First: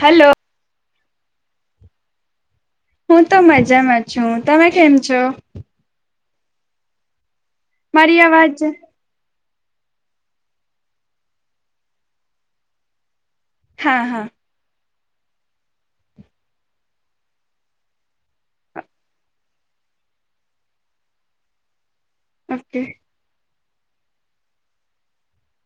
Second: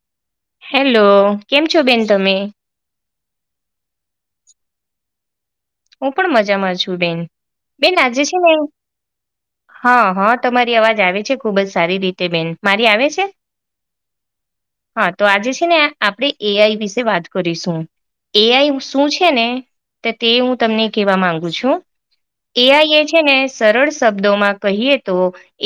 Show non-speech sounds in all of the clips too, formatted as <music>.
Hello. Hello કેમ છો બેન તમે? હું તો મજામાં છું તમે કેમ છો? હું પણ મજામા છું બેન, બેન મારી આજે છે ને અવાજ હા હા તમારી અવાજ આવે છે ખુબ જ સારી રીતે બેન મારી આવે છે? હા હા તો આજે છે ને આપણે એ આઈ વિશે વાત કરીશું. એ આઈ શું છે ને, તો તે હું. તમને કેવા માંગુ છું, ઓકે એઆઈ એ છે ને, સરળ શબ્દોમાં કહીએ તો.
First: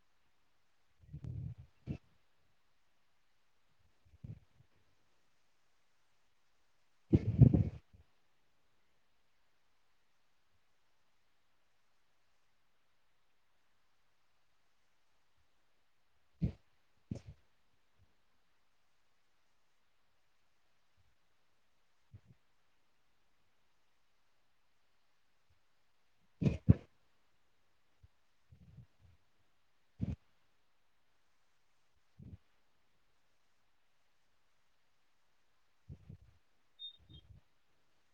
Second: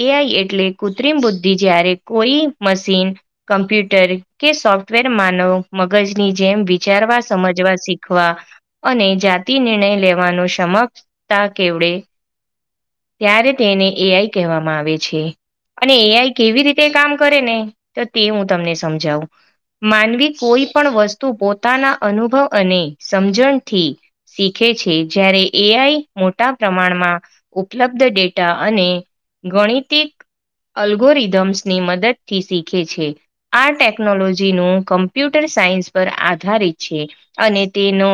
એ આઈ એટલે કૃત્રિમ બુદ્ધિ જય્યારે કોઈ મશીન કમ્પ્યુટર કે સોફ્ટવેર માનવ મગજની જેમ વિચારવા સમજવા શીખવા. અને જાતિ નિર્ણય લેવાનો સમક્ષતા કેવડે. ત્યારે તેને એઆઈ કહેવામાં આવે છે. અને એઆઈ કેવી રીતે કામ કરે ને તો તે હું તમને સમજાવું. માનવી કોઈ પણ વસ્તુ પોતાના અનુભવ અને સમજણથી શીખે છે, જ્યારે એઆઈ મોટા પ્રમાણમાં ઉપલબ્ધ ડેટા અને ગણિતિક અલ્ગોરિધમ્સની મદદથી શીખે છે આ ટેકનોલોજીનું કમ્પ્યુટર સાયન્સ પર આધારિત છે, અને તેનો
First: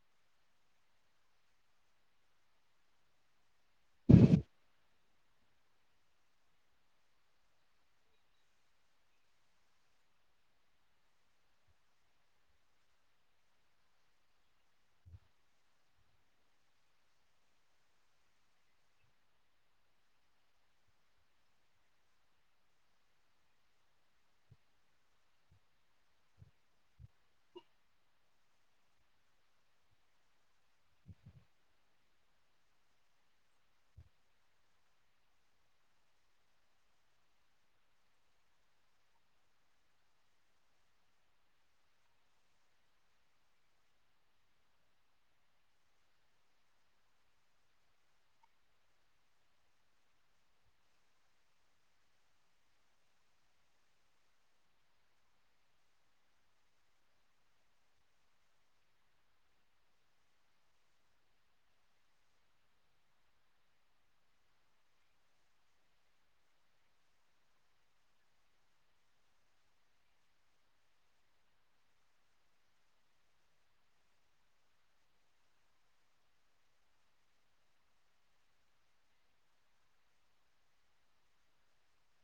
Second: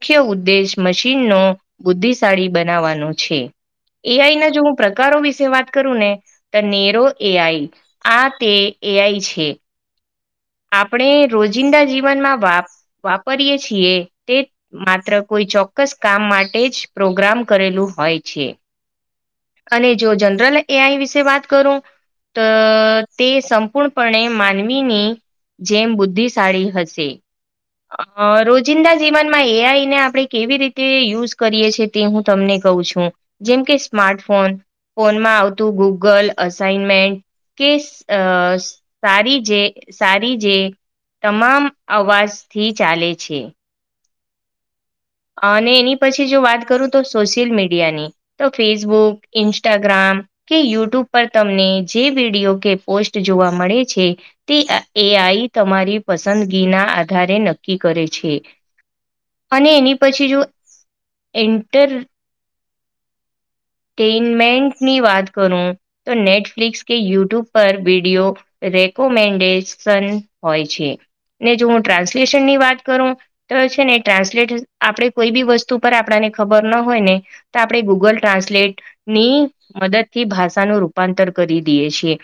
મુખ્ય ઉદ્દેશ મશીનનો બુદ્ધિશાળી બનાવવાનો છે. એઆઈ ના જો હું પ્રકારો વિશે વાત કરું ને. ત નેરો એઆઈ આ તે એઆઈ છે. આપણે રોજિંદા જીવનમાં વા વાપરીએ છીએ તે. માત્ર કોઈ ચોક્કસ કામ માટે જ પ્રોગ્રામ કરેલું હોય છે. અને જો જનરલ એ આઈ વિશે વાત કરુ તો તે સંપૂર્ણપણે માનવીની. જેમ બુદ્ધિશાળી હશે. અ રોજિંદા જીવનમાં એઆઈ ને આપણે કેવી રીતે યુઝ કરીએ છીએ. તે હું તમને કહું છું જેમ કે સ્માર્ટફોન. ફોનમાં આવતું ગૂગલ અસાઈનમેન્ટ. કે અ તારી જે. સારી જે તમામ અવાજથી ચાલે છે. અને એની પછી જો વાત કરું તો સોશિયલ મીડિયાની તો ફેસબુક ઇન્સ્ટાગ્રામ કે યુટ્યુબ પર તમને જે વિડીયો કે પોસ્ટ જોવા મળે છે તે એ આઈ તમારી પસંદગી ના આધારે નક્કી કરે છે અને એની પછી જો એન્ટર ટેમેન્ટની વાત કરું તો નેટફ્લિક્સ કે યુટ્યુબ પર વિડીયો રેકોમેન્ડેશન હોય છે ને જો હું ટ્રાન્સલેશનની વાત કરું તો છે ને ટ્રાન્સલેટ આપણે કોઈ બી વસ્તુ પર આપણાને ખબર ના હોય ને તો આપણે ગૂગલ ટ્રાન્સલેટ ની મદદ થી ભાષાનું રૂપાંતર કરી દઈએ છીએ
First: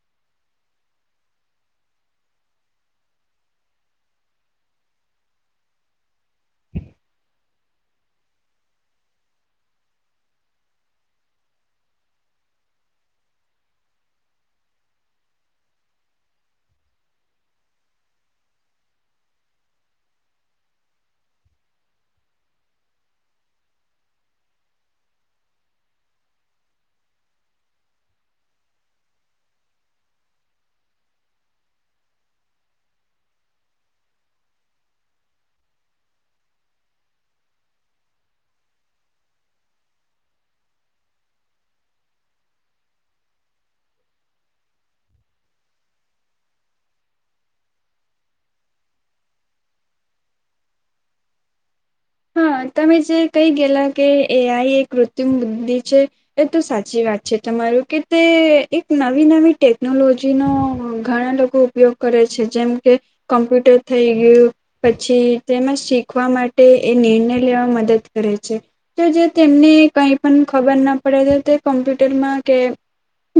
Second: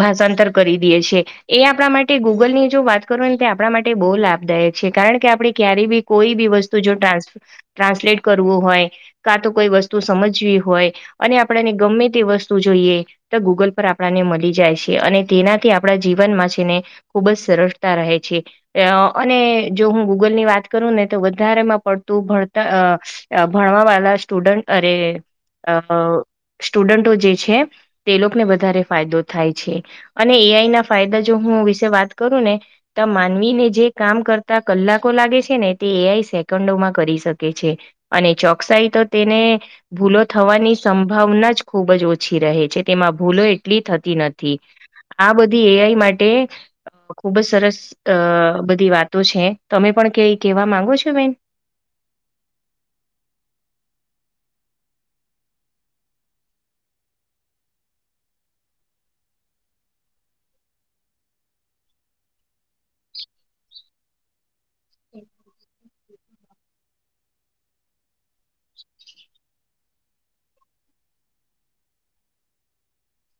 ભાષાંતર કરી દેએ છે, એ આપણા માટે ગૂગલ ની જો વાત કરું ને તે આપણા માટે બહુ લાભદાયક છે, કારણ કે આપણે ક્યારે બી કોઈ બી વસ્તુ જો ટ્રન્ ટ્રાન્સલેટ કરવું હોય કા તો કોઈ વસ્તુ સમજવી હોય અને આપણેને ગમે તે વસ્તુ જોઈએ તો ગૂગલ પર આપણાને મળી જાય છે, અને તેનાથી આપણા જીવનમાં છે ને ખુબ જ સરળતા રહે છે, અને જો હું ગૂગલ ની વાત કરું ને તો વધારેમાં પડતું ભણતર ભણવા વાળા સ્ટુડન્ટ અરે અ સ્ટુડન્ટો જે છે તે લોકોને વધારે ફાયદો થાય છે, અને એઆઈ ના ફાયદા જો હું વિશે વાત કરું ને ત માનવીને જે કામ કરતા કલાકો લાગે છે ને તે એઆય સેકન્ડોમાં કરી શકે છે અને ચોકસાઈ તો તેને ભૂલો થવાની સંભાવના જ ખૂબ જ ઓછી રહે છે તેમાં ભૂલો એટલી થતી નથી આ બધી એઆઈ માટે ખુબ જ સરસ અ બધી વાતો છે તમે પણ કઈ કેવા માંગો છો બેન? હા તમે જે કહી ગયેલા કે એ આઈ એક મૃત્યુ બુદ્ધિ છે એ તો સાચી વાત છે, તમારું કે તે એક નવી નવી ટેકનોલોજી નો ઘણા લોકો ખૂબ ઉપયોગ કરે છે, જેમ કે કમ્પ્યુટર થઈ ગયું પછી તેમાં શીખવા માટે એ નિર્ણય લેવા મદદ કરે છે, તો જે તેમને કઈ પણ ખબર ના પડે તો તે કોમ્પ્યુટરમાં કે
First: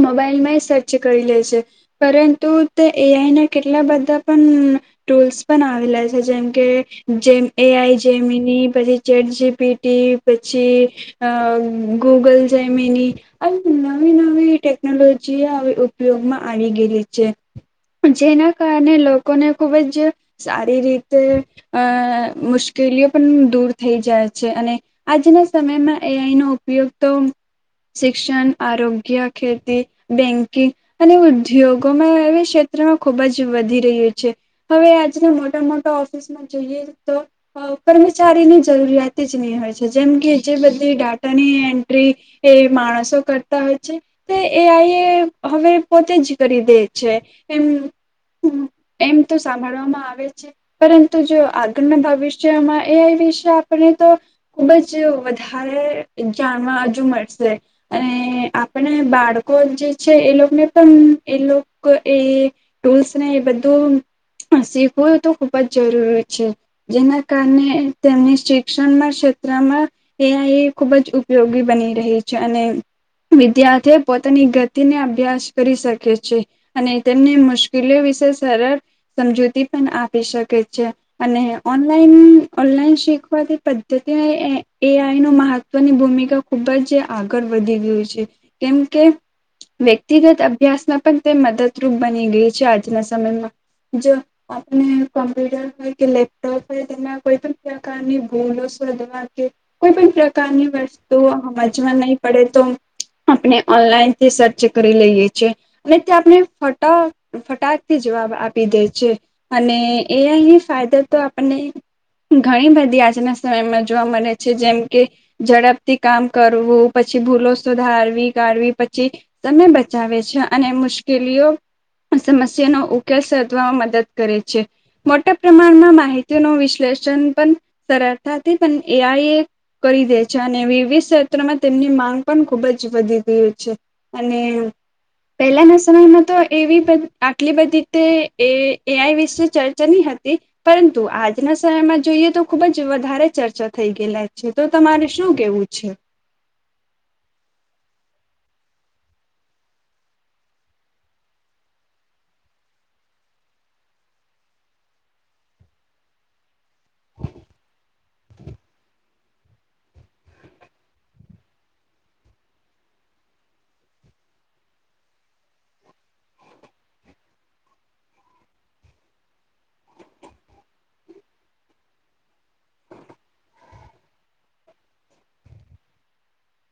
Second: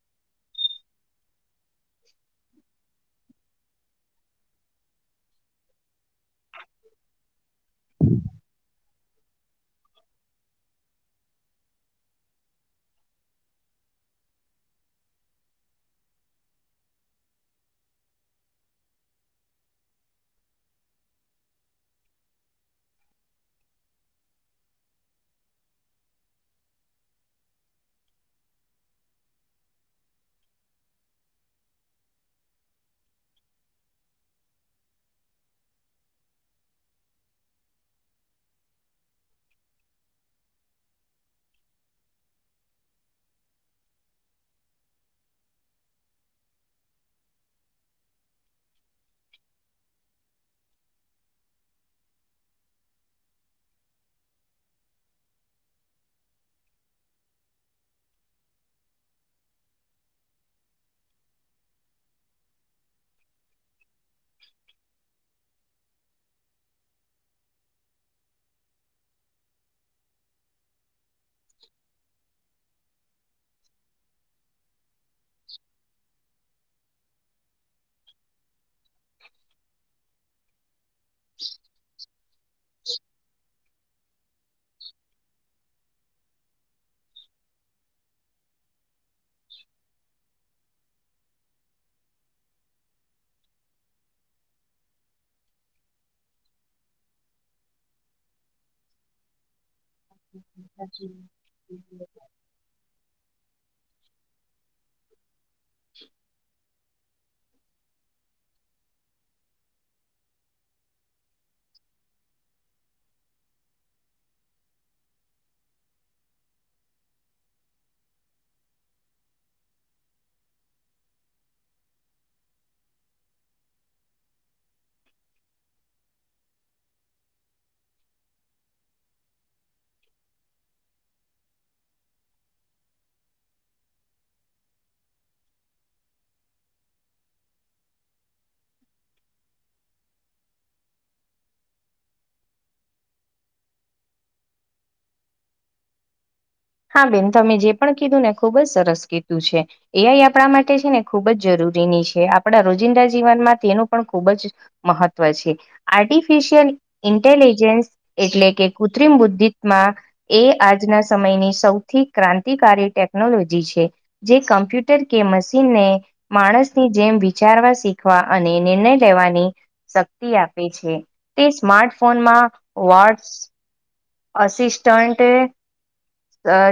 મોબાઈલમાંય સર્ચ કરી લે છે, પરંતુ તે એઆઈ ના કેટલા બધા પણ ટૂલ્સ પણ આવેલા છે જેમ કે જેમ એ આઈ જેમીની પછી ચેટ જી પી ટી પછી અ ગૂગલ જેમીની આવી નવી નવી ટેકનોલોજી ઉપયોગમાં આવી ગયેલી છે, જેના કારણે લોકોને ખુબ જ સારી રીતે અ મુસ કેલીઓ પણ દૂર થઈ જાય છે, અને આજના સમયમાં એઆઈ નો ઉપયોગ તો શિક્ષણ આરોગ્ય ખેતી બેકિંગ અને ઉદ્યોગોમાં એ ક્ષેત્રમાં ખુબ જ વધી રહ્યું છે, હવે આજના મોટા મોટા ઓફિસમાં જોઈએ તો કર્મચારીની જરૂરિયાત જ નહી હોય છે, જેમ કે જે બધી ડાટાની એન્ટ્રી એ માણસો કરતા હોય છે, તે એ આઈ એ હવે પોતે જ કરી દે છે, એમ એમ તો સાંભળવામાં આવે છે, પરંતુ જો આગળના ભવિસ જેમાં એ વિશે આપણે તો ખુબ જ વધારે જાણવા હજુ મળશે અને આપણા બાળકો જે છે, એ લોકોને પણ, એ લોકો એ ટૂલ્સ ને એ બધું શીખવું, તો ખુબ જ જરૂરી છે જેના કારને તેમની શિક્ષણ ના ક્ષેત્રમાં એઆઈ એ ખુબ જ ઉપયોગી બની રહી છે. અને વિદ્યાર્થીઓ પોતાની ગ તેને અભ્યાસ કરી શકે છે, અને તેમને મુશ્કેલીઓ વિશે સરળ સમજૂતી પણ આપી શકે છે, અને ઓનલાઈન ઓનલાઈન શીખવાતી પદ્ધતિ એઆઈ નો મહત્વની ભૂમિકા ખુબ જ આગળ વધી ગયું છે, કેમ કે વ્યક્તિગત અભ્યાસમાં પણ તે મદદરૂપ બની ગઈ છે, આજના સમયમાં જો આપ ને કમ્પ્યુટર હોય કે લેપટોપ કોઈ તેમના કોઈ પણ પ્રકારની ભૂલો શોધવા કે, કોઈ પણ પ્રકારની વસ્તુ સમજમાં નહી પડે તો? આપણે ઓનલાઈનથી સર્ચ કરી લઈએ છીએ અને તે આપણે ફટા ફટાકથી જવાબ આપી દેય છે, અને એ અહીં ફાયદો તો આપણને ઘણી બધી આજના સમયમાં જોવા મળે છે જેમ કે, ઝડપથી કામ કરવું, પછી ભૂલો સુધારવી, કાઢવી પછી સમય બચાવે છે, અને મુશ્કેલીઓ સમસ્યાનો ઉકેલ શોધવામાં મદદ કરે છે મોટા પ્રમાણમાં માહિ તીનો વિશ્લેષણ પણ સરળતાથી પણ એ આઈ એક કરી દે છે, અને વિવિધ ક્ષેત્રમાં તેમની માંગ પણ ખુબ જ વધી ગઈ છે અને પહેલાના સમયમાં તો, એવી આટલી બધી તે એ એઆઈ વિશે ચર્ચાની હતી. પરં તો આજના સમયમાં જોઈએ, તો ખુબ જ વધારે ચર્ચા થઈ ગયેલા છે, તો તમારે શું કેવું છે? હા બેન તમે જે પણ, કીધું ને ખુબ જ સરસ કીધું છે. એ આઈ આપણા માટે છે ને ખૂબ જ જરૂરીની છે. આપણા રોજિંદા જીવનમાં તેનું પણ ખૂબ જ મહત્વ છે, આર્ટિફિશિયલ ઇન્ટેલિજન્સ એટલે કે, કૃત્રિમ બુદ્ધિત્મા એ આજના સમયની સૌથી ક્રાંતિકારી ટેકનોલોજી છે, જે કમ્પ્યુટર કે મશીનને માણસની જેમ વિચારવા શીખવા અને નિર્ણય લેવાની શક્તિ આપે છે, તે સ્માર્ટફોનમાં વોટસ અસિસ્ટન્ટ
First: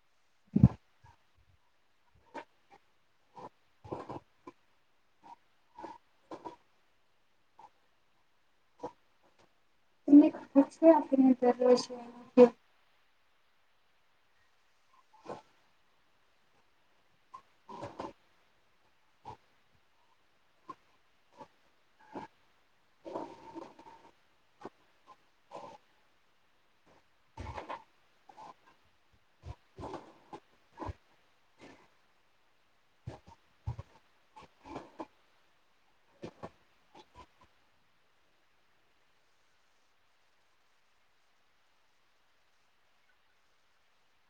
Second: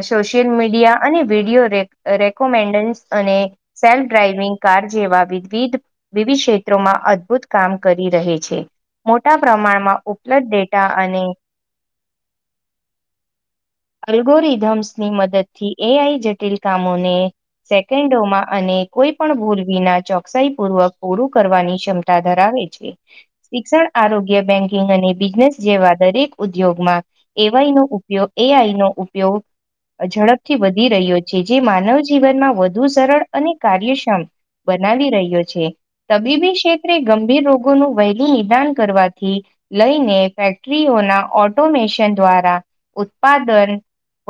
સોશિયલ મીડિયા અને વિડીયો રેકોમેન્ડન્સ અને સેલ્ફ ડ્રાઈવિંગ કાર જેવા વિવિધ વિવિધ ક્ષેત્રોમાં અદભુત કામ કરી રહે છે. મોટા પ્રમાણમાં ઉ તમને બ્લડ ખબર છે ડેટા અને <inaudible> અલ્ગોરીધમ્સની મદદથી, એ આઈ જટિલ કામોને સેકન્ડોમાં અને કોઈ પણ ભૂલવિના ચોકસાઈ પૂર્વક પૂરું કરવાની ક્ષમ તા ધરાવે છે. શિક્ષણ, આરોગ્ય, બેંકિંગ અને બિઝનેસ જેવા દરેક ઉદ્યોગમાં એવાઈ નો ઉપયોગ, એ આઈ નો ઉપયોગ ઝડપથી વધી રહ્યો છે, જે માનવ જીવનમાં વધુ સરળ અને કાર્યક્ષમ બનાવી રહ્યો છે. તબીબી ક્ષેત્રે ગંભીર રોગોનું વહેલું નિદાન કરવાથી લઈને ફેક્ટરીઓના ઓટોમેશન દ્વારા, ઉત્પાદન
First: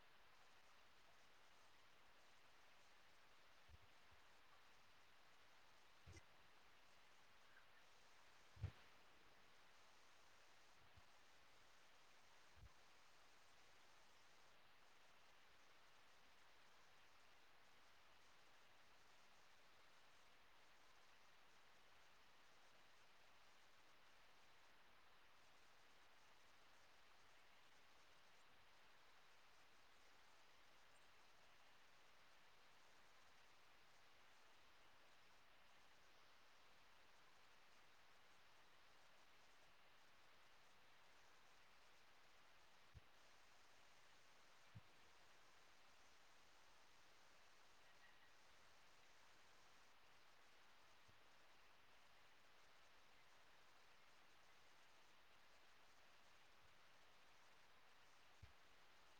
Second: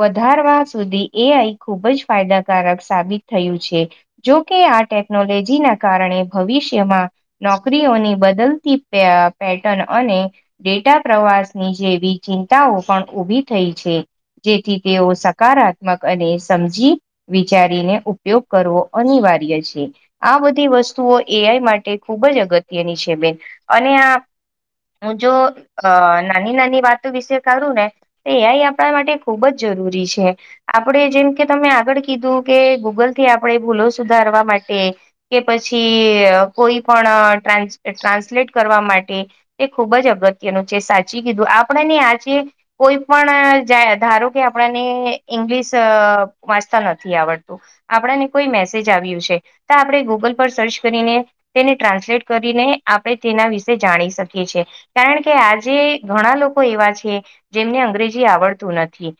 વધારવા સુધી એ આઈ ખૂબ જ ફાયદાકારક સાબિત થયું છે. જોકે આ ટેકનોલોજીના કારણે ભવિષ્યમાં નોકરીઓની બદલતી પેટર્ન, અને ડેટા પ્રવાસની જેવી ચિંતાઓ પણ ઉભી થઈ છે. જેથી તેઓ સકારાત્મક અને સમજી વિચારીને ઉપયોગ કરવો અનિવાર્ય છે. આ બધી વસ્તુઓ એ આઈ માટે ખૂબ જ અગત્યની છે બેન, અને આ હું જો નાની નાની વાતો વિશે કરું ને. તો એય આપણા માટે ખુબ જ જરૂરી છે. આપણે જેમ કે તમે આગળ કીધું કે ગૂગલ થી આપણે ભૂલો સુધારવા માટે. કે પછી કોઈ પણ ટ ટ્રાન્સલેટ કરવા માટે. એ ખૂબ જ અગત્યનું છે સાચી કીધું આપણે ને આજે કોઈ પણ ધારો કે આપણને ઈંગ્લિશ વાંચતા નથી આવડતું. આપણાને કોઈ મેસેજ આવ્યું છે, તો આપણે ગૂગલ પર સર્ચ કરીને તેને ટ્રાન્સલેટ કરીને આપણે તેના વિશે જાણી શકીએ છએ. કારણ કે આજે ઘણા લોકો એવા છે, જેમને અંગ્રેજી આવડતું નથી.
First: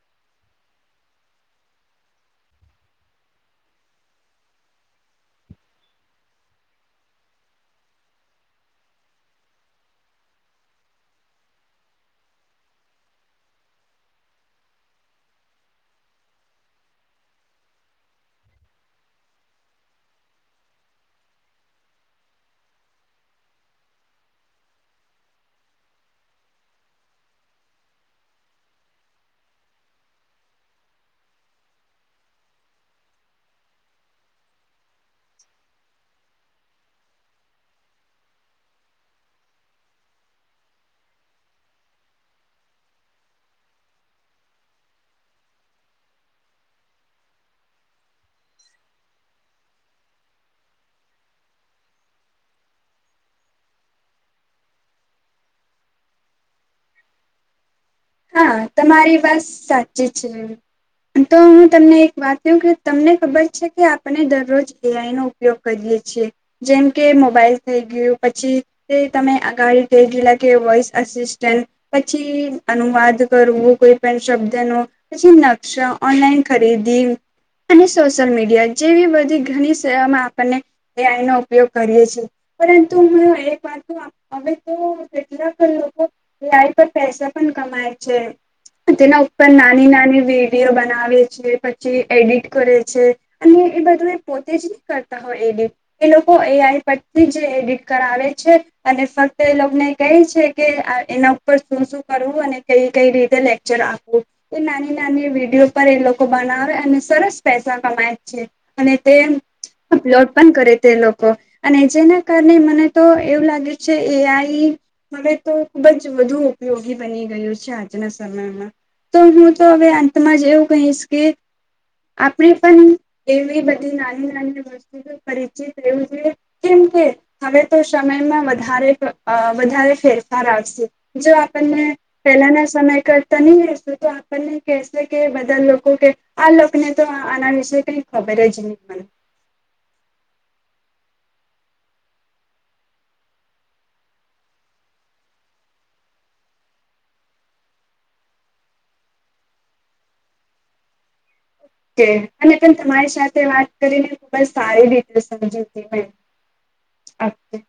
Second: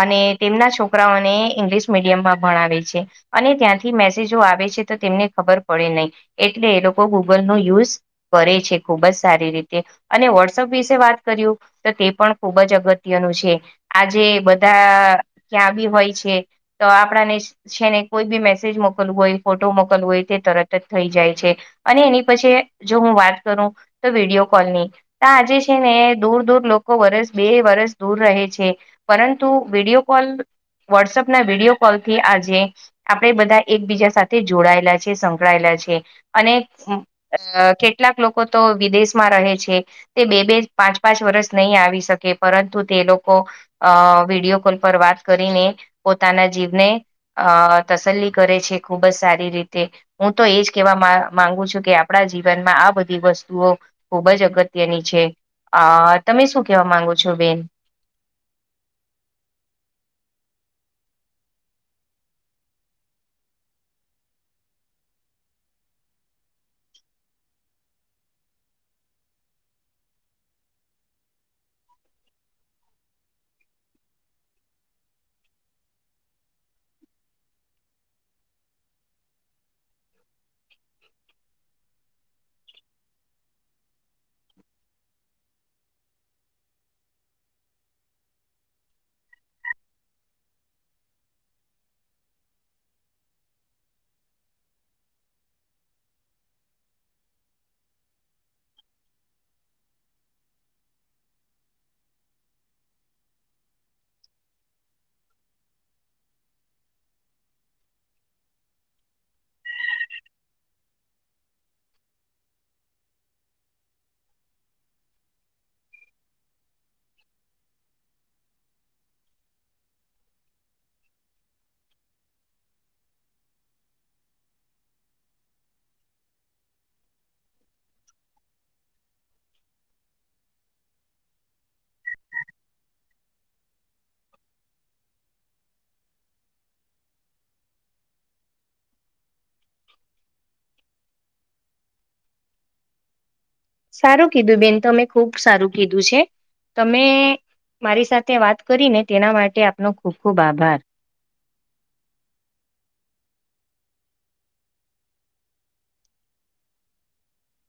અને તેમના છોકરાઓને ઇંગ્લિશ મીડિયમમાં ભણાવે છે. અને ત્યાંથી મેસેજો આવે છે તો તેમને ખબર પડે નહીં એટલે એ લોકો ગૂગલનો યુઝ કરે છે ખુબ જ સારી રીતે, અને વોટ્સઅપ વિશે વાત કર્યું. તો તે પણ ખૂબ જ અગત્યનું છે, આજે બધા ક્યાં બી હોય છે. તો આપણાને છે ને કોઈ બી મેસેજ મોકલવું હોય ફોટો મોકલવ હોય તે તરત જ થઈ જાય છે. અને એની પછી જો હું વાત કરું, તો વિડીયો કોલની. તજે છે ને દૂર દૂર લોકો વરસ બે વરસ દૂર રહે છે, પરંતુ વિડીયો કોલ વોટ્સઅપ ના વિડીયો કોલથી આજે. આપણેે બધા એકબીજા સાથે જોડાયેલા છે સંકળાયેલા છે. અને કેટલાક લોકો તો વિદેશમાં રહે છે. તે બે બે પાંચ પાંચ વર્ષ નહીં આવી શકે પરંતુ તે લોકો. અ વિડીયો કોલ પર વાત કરીને, પોતાના જીવને અ તસલી કરે છે ખુબ જ સારી રીતે હું તો એજ કેહેવા મા માંગુ છું કે આપણા જીવનમાં આ બધી વસ્તુઓ ખુબ જ અગત્યની છે આ તમે શું કેવા માંગો છો બેન હા તમારી વાત સાચી છે. તો હું તમને એક વાત ક કે તમને ખબર છે કે આપણને દરરોજ એ આઈ ન ઉપયોગ કરીએે છીએ, જેમ કે મોબાઈલ થઇ ગયું પછી તે તમે અગાડી ભ ગીલા કે વોઇસ અસિસ્ટન્ટ, પછી અનુવાદ કરવું કોઈ પણ શબ્દ ન, પછી નકશા ઓનલાઈન ખરીદી. અને સોશિયલ મીડિયા જેવી બધી ઘણી સેવામાં આપણને એ આઈ નો ઉપયોગ કરીએ છે પરંતુ હું એક વાત હવે તો કેટલાક લોકો લાઈક પર પૈસા પણ કમાય છે તેના ઉપર નાની નાની વિડીયો બનાવે છે પછી એડિટ કરે છે અને એ બધું એ પોતે જ નહી કરતા હોય એડિટ એ લોકો એ આઈ પરથી જ એડિટ કરાવે છે અને ફક્ત એ લોકોને કહે છે કે એના ઉપર શું શું કરવું અને કઈ કઈ રીતે લેક્ચર આપવું એ નાની નાની વિડીયો પર એ લોકો બનાવે અને સરસ પૈસા કમાય છે અને તે અપલોડ પણ કરે તે લોકો અને જેના કારણે મને તો એવું લાગે છે એ આઈ હવે તો ખુબ જ વધુ ઉપયોગી બની ગયું છે આજના સમયમાં તો હું તો હવે અંતમાં જ એવું કહીશ કે આપણે પણ એવી બધી નાની નાની વસ્તુ પરિચિત રહ છે કેમ કે હવે તો સમયમાં વધારે વધારે ફેરફાર આવશે જો આપણને પહેલાના સમય કરતા નહી રહેશે તો આપણને કેહેશે કે બધા લોકો કે આ લોકોને તો આના વિશે કઈ ખબર જ નહી મને સારું કીધું બેન તમે ખુબ સારું કીધું છે તમે મારી સાથે વાત કરી ને તેના માટે આપનો ખુબ ખુબ આભાર અને પણ તમારી સાથે વાત કરીને ખુબ જ સારી રિતે સમજી <inaudible> અચછા